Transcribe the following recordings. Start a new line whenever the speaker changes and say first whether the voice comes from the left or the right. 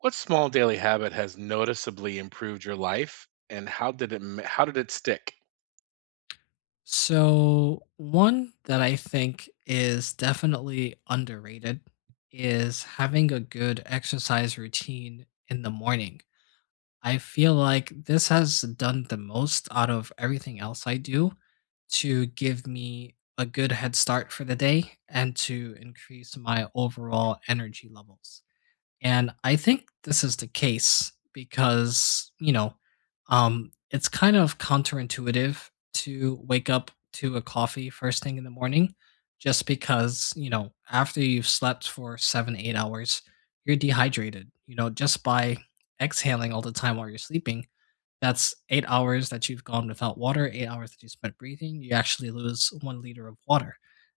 right: What small daily habit has noticeably improved your life, and how did it stick?
left: So, one that I think is definitely underrated is having a good exercise routine in the morning. I feel like this has done the most out of everything else I do to give me a good head start for the day and to increase my overall energy levels. And I think this is the case because, it's kind of counterintuitive to wake up to a coffee first thing in the morning just because, after you've slept for seven, 8 hours, you're dehydrated, just by exhaling all the time while you're sleeping that's 8 hours that you've gone without water, 8 hours that you spent breathing, you actually lose 1 liter of water,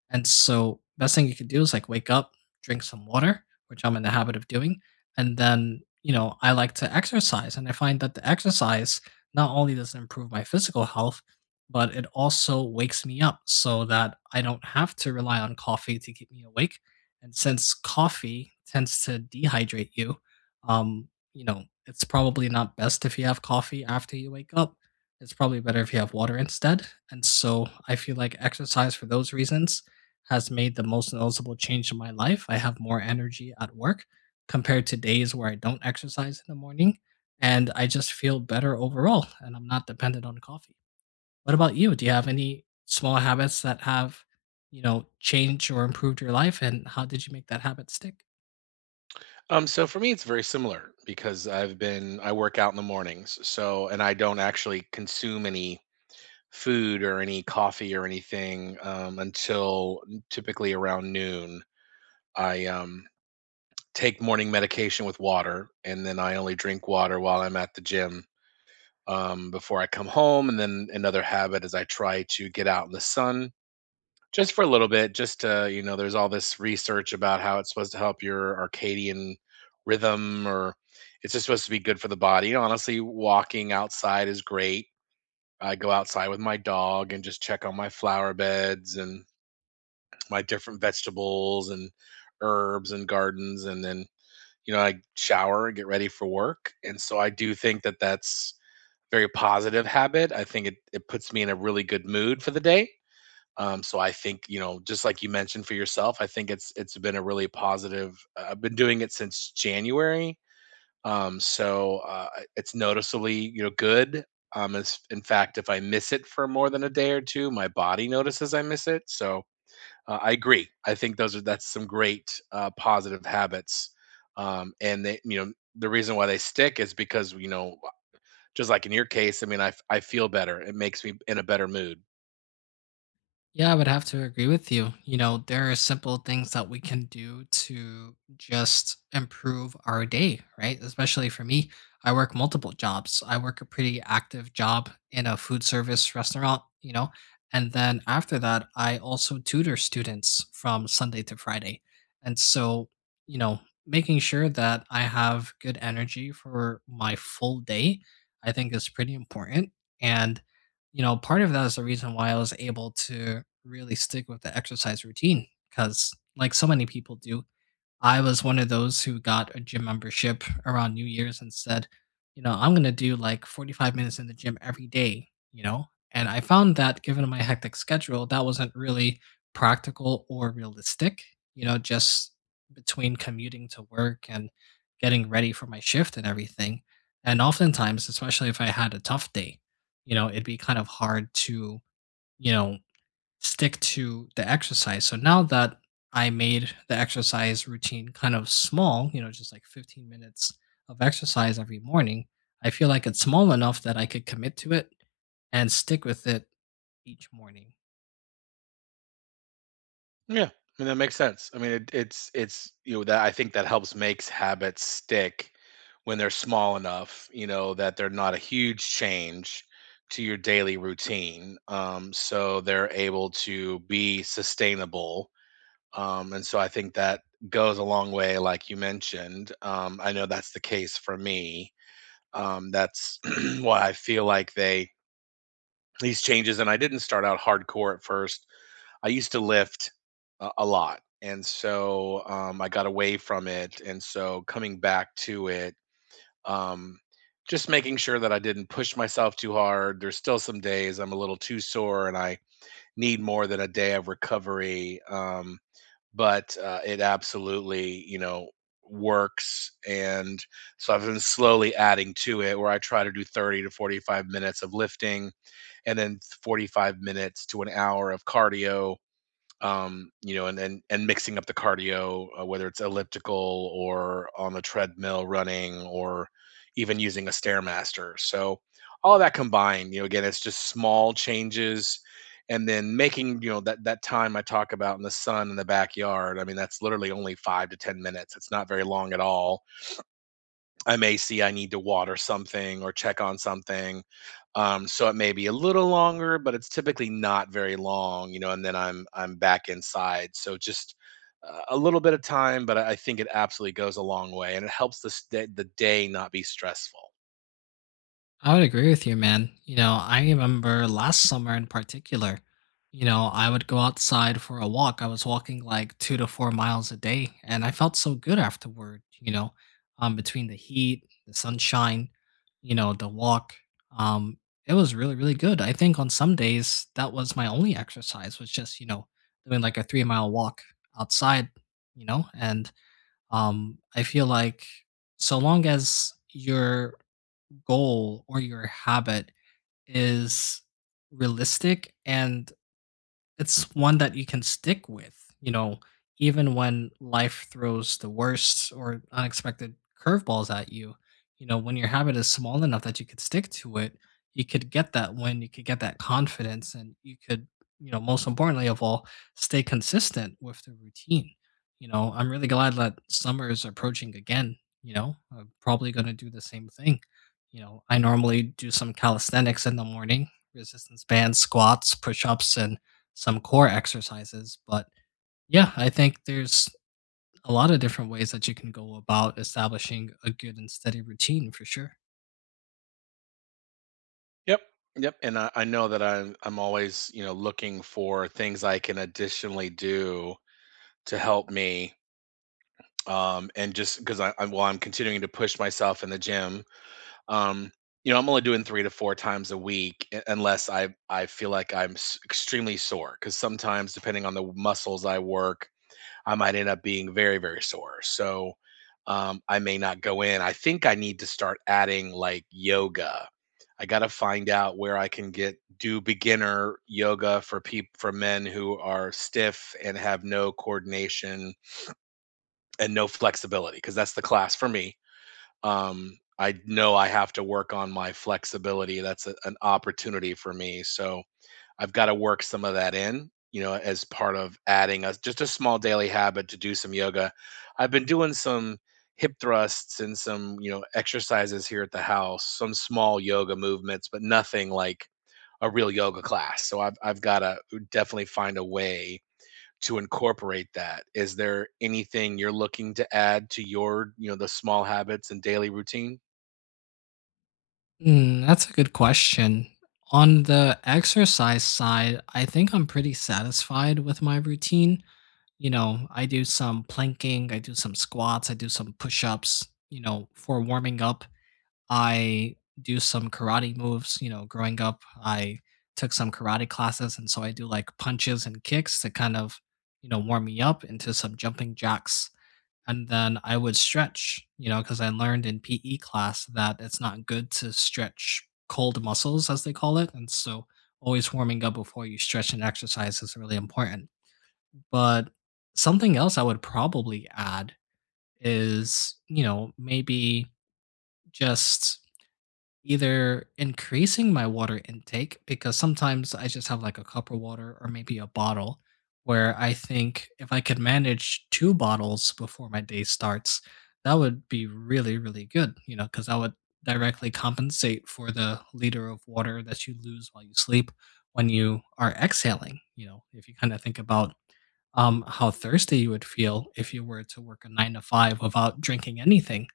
left: and so, best thing you could do is, like, wake up, drink some water, which I'm in the habit of doing, and then, I like to exercise, and I find that the exercise not only does it improve my physical health, but it also wakes me up so that I don't have to rely on coffee to keep me awake, and since coffee tends to dehydrate you, um, it's probably not best if you have coffee after you wake up. It's probably better if you have water instead. And so I feel like exercise for those reasons has made the most noticeable change in my life. I have more energy at work compared to days where I don't exercise in the morning. And I just feel better overall. And I'm not dependent on coffee. What about you? Do you have any small habits that have, changed or improved your life? And how did you make that habit stick?
right: So for me, it's very similar because I work out in the mornings, so and I don't actually consume any food or any coffee or anything until typically around noon. I take morning medication with water, and then I only drink water while I'm at the gym before I come home. And then another habit is I try to get out in the sun just for a little bit, just to, you know, there's all this research about how it's supposed to help your circadian rhythm or it's just supposed to be good for the body. Honestly, walking outside is great. I go outside with my dog and just check on my flower beds and my different vegetables and herbs and gardens. And then, you know, I shower and get ready for work. And so I do think that that's a very positive habit. I think it puts me in a really good mood for the day, so I think, you know, just like you mentioned for yourself, I think it's been a really positive, I've been doing it since January, um, so uh, it's noticeably, good. It's, in fact, if I miss it for more than a day or two, my body notices I miss it. So, I agree. I think those are that's some great positive habits, and they, the reason why they.
left: Yeah, I would have to agree with you. There are simple things that we can do to just improve our day, right? Especially for me, I work multiple jobs. I work a pretty active job in a food service restaurant, and then after that, I also tutor students from Sunday to Friday. And so, you know, making sure that I have good energy for my full day, I think is pretty important. And part of that is the reason why I was able to really stick with the exercise routine because, like so many people do, I was one of those who got a gym membership around New Year's and said, I'm going to do like 45 minutes in the gym every day, you know? And I found that given my hectic schedule, that wasn't really practical or realistic, just between commuting to work and getting ready for my shift and everything. And oftentimes, especially if I had a tough day, it'd be kind of hard to, you know, stick to the exercise. So now that I made the exercise routine kind of small, just like 15 minutes of exercise every morning, I feel like it's small enough that I could commit to it and stick with it each morning.
right: Yeah, I mean that makes sense. I mean, it's that I think that helps makes habits stick when they're small enough, you know, that they're not a huge change to your daily routine. So they're able to be sustainable. And so I think that goes a long way, like you mentioned. I know that's the case for me. That's why I feel like they these changes, and I didn't start out hardcore at first. I used to lift a lot, and so I got away from it, and so coming back to it, um, just making sure that I didn't push myself too hard. There's still some days I'm a little too sore, and I need more than a day of recovery. But it absolutely, you know, works, and so I've been slowly adding to it, where I try to do 30 to 45 minutes of lifting, and then 45 minutes to an hour of cardio, you know, and mixing up the cardio, whether it's elliptical or on the treadmill running or even using a stairmaster. So all that combined, you know, again, it's just small changes, and then making, you know, that that time I talk about in the sun in the backyard. I mean, that's literally only 5 to 10 minutes. It's not very long at all. I may see I need to water something or check on something. So it may be a little longer, but it's typically not very long, you know, and then I'm back inside. So just, a little bit of time, but I think it absolutely goes a long way and it helps the day not be stressful.
left: I would agree with you, man. I remember last summer in particular, I would go outside for a walk. I was walking like 2 to 4 miles a day, and I felt so good afterward, between the heat, the sunshine, the walk. Um, it was really, really good. I think on some days that was my only exercise was just, doing like a 3 mile walk outside, and I feel like so long as you're goal or your habit is realistic and it's one that you can stick with, you know, even when life throws the worst or unexpected curveballs at you. When your habit is small enough that you could stick to it, you could get that win, you could get that confidence, and you could, most importantly of all, stay consistent with the routine. I'm really glad that summer is approaching again. I'm probably going to do the same thing. I normally do some calisthenics in the morning, resistance bands, squats, push ups, and some core exercises. But yeah, I think there's a lot of different ways that you can go about establishing a good and steady routine for sure.
right: Yep. Yep. And I know that I'm always, you know, looking for things I can additionally do to help me. And just because I well, I'm continuing to push myself in the gym. Um, I'm only doing 3 to 4 times a week, u unless I feel like I'm s extremely sore, because sometimes depending on the muscles I work, I might end up being very, very sore. So, I may not go in. I think I need to start adding, like, yoga. I gotta find out where I can get do beginner yoga for people, for men who are stiff and have no coordination and no flexibility. Because that's the class for me. I know I have to work on my flexibility. That's an opportunity for me. So I've got to work some of that in, you know, as part of adding a just a small daily habit to do some yoga. I've been doing some hip thrusts and some, you know, exercises here at the house, some small yoga movements, but nothing like a real yoga class. So I've got to definitely find a way to incorporate that. Is there anything you're looking to add to the small habits and daily routine?
left: That's a good question. On the exercise side, I think I'm pretty satisfied with my routine. I do some planking, I do some squats, I do some push ups, for warming up. I do some karate moves. Growing up, I took some karate classes, and so I do like punches and kicks to kind of, warm me up into some jumping jacks. And then I would stretch, because I learned in PE class that it's not good to stretch cold muscles, as they call it. And so always warming up before you stretch and exercise is really important. But something else I would probably add is, maybe just either increasing my water intake, because sometimes I just have, like, a cup of water or maybe a bottle, where I think if I could manage 2 bottles before my day starts, that would be really, really good, because that would directly compensate for the liter of water that you lose while you sleep when you are exhaling, if you kinda think about, how thirsty you would feel if you were to work a 9 to 5 without drinking anything.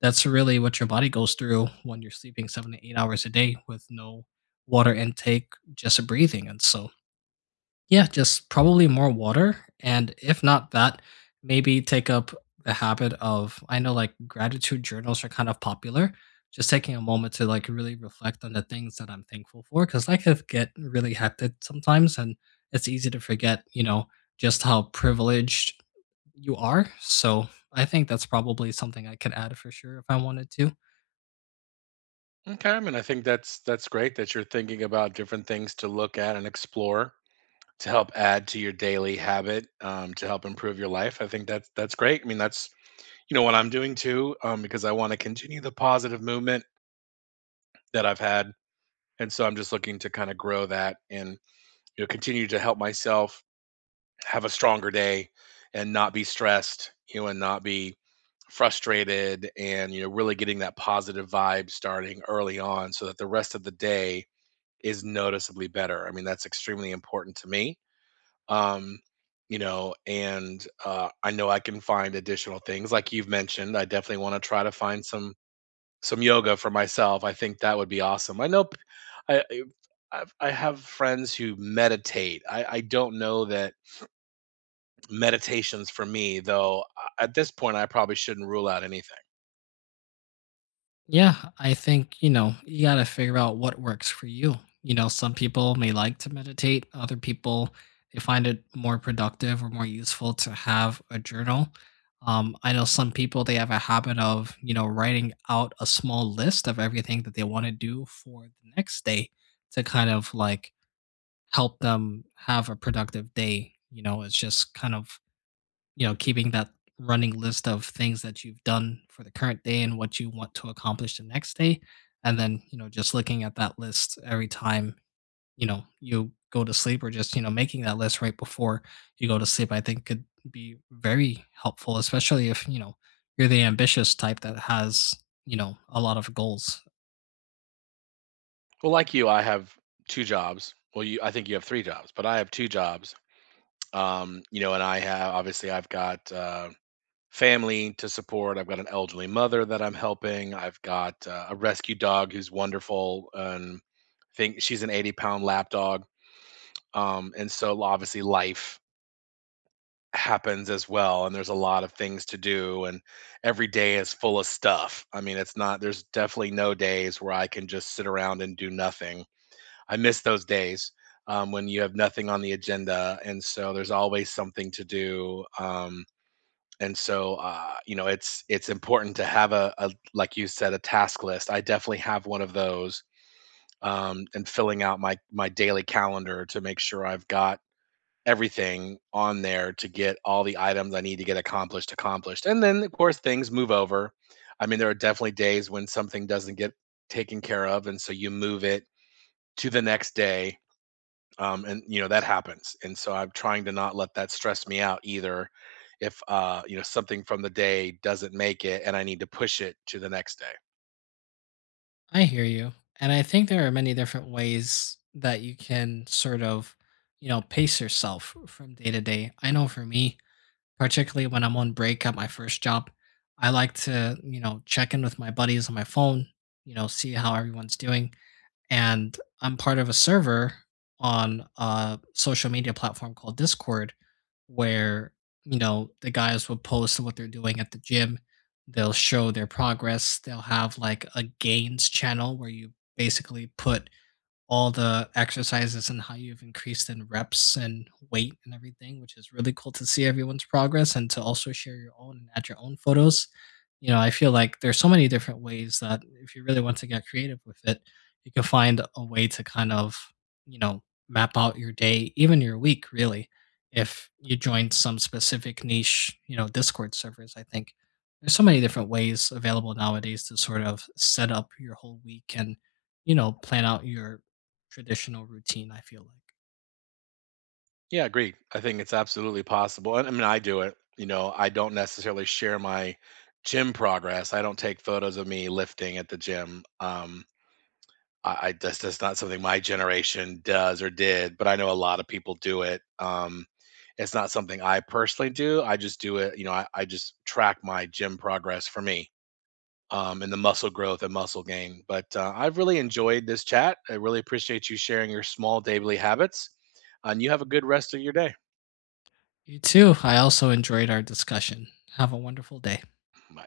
left: That's really what your body goes through when you're sleeping 7 to 8 hours a day with no water intake, just breathing, and so yeah, just probably more water, and if not that, maybe take up the habit of I know, like, gratitude journals are kind of popular, just taking a moment to, like, really reflect on the things that I'm thankful for, because life can get really hectic sometimes, and it's easy to forget, just how privileged you are? So, I think that's probably something I could add for sure if I wanted to.
right: Okay, I mean, I think that's great that you're thinking about different things to look at and explore to help add to your daily habit, to help improve your life. I think that's great. I mean, that's, what I'm doing too, because I want to continue the positive movement that I've had, and so I'm just looking to kind of grow that and, you know, continue to help myself have a stronger day and not be stressed, you know, and not be frustrated and, you know, really getting that positive vibe starting early on so that the rest of the day is noticeably better. I mean, that's extremely important to me. Um, and I know I can find additional things like you've mentioned. I definitely want to try to find some yoga for myself. I think that would be awesome. I know I I I have friends who meditate. I don't know that meditations for me, though, at this point, I probably shouldn't rule out anything.
left: Yeah, I think, you got to figure out what works for you. Some people may like to meditate, other people, they find it more productive or more useful to have a journal. I know some people, they have a habit of, writing out a small list of everything that they want to do for the next day to kind of like help them have a productive day. It's just kind of keeping that running list of things that you've done for the current day and what you want to accomplish the next day. And then, just looking at that list every time, you go to sleep or just, making that list right before you go to sleep, I think could be very helpful, especially if, you're the ambitious type that has, a lot of goals.
right: Well, like you, I have two jobs. Well, you, I think you have three jobs, but I have two jobs. And I have obviously I've got, family to support. I've got an elderly mother that I'm helping. I've got, a rescue dog who's wonderful, and I think she's an 80-pound lap dog. And so obviously life happens as well and there's a lot of things to do and every day is full of stuff. I mean, it's not there's definitely no days where I can just sit around and do nothing. I miss those days, when you have nothing on the agenda and so there's always something to do. And so you know it's important to have a like you said a task list. I definitely have one of those, and filling out my daily calendar to make sure I've got everything on there to get all the items I need to get accomplished. And then, of course, things move over. I mean, there are definitely days when something doesn't get taken care of, and so you move it to the next day. And you know that happens, and so I'm trying to not let that stress me out either. If, something from the day doesn't make it, and I need to push it to the next day.
left: I hear you. And I think there are many different ways that you can sort of, pace yourself from day to day. I know for me, particularly when I'm on break at my first job, I like to, check in with my buddies on my phone, see how everyone's doing. And I'm part of a server on a social media platform called Discord where, the guys will post what they're doing at the gym. They'll show their progress. They'll have like a gains channel where you basically put all the exercises and how you've increased in reps and weight and everything, which is really cool to see everyone's progress and to also share your own and add your own photos. I feel like there's so many different ways that if you really want to get creative with it, you can find a way to kind of, you know, map out your day, even your week, really, if you join some specific niche, Discord servers, I think. There's so many different ways available nowadays to sort of set up your whole week and, plan out your traditional routine, I feel like.
right: Yeah, agreed. I think it's absolutely possible. And I mean, I do it. You know, I don't necessarily share my gym progress. I don't take photos of me lifting at the gym. I That's just not something my generation does or did, but I know a lot of people do it. It's not something I personally do. I just do it. You know, I just track my gym progress for me, and the muscle growth and muscle gain. But, I've really enjoyed this chat. I really appreciate you sharing your small daily habits. And you have a good rest of your day.
left: You too. I also enjoyed our discussion. Have a wonderful day.
right: Bye.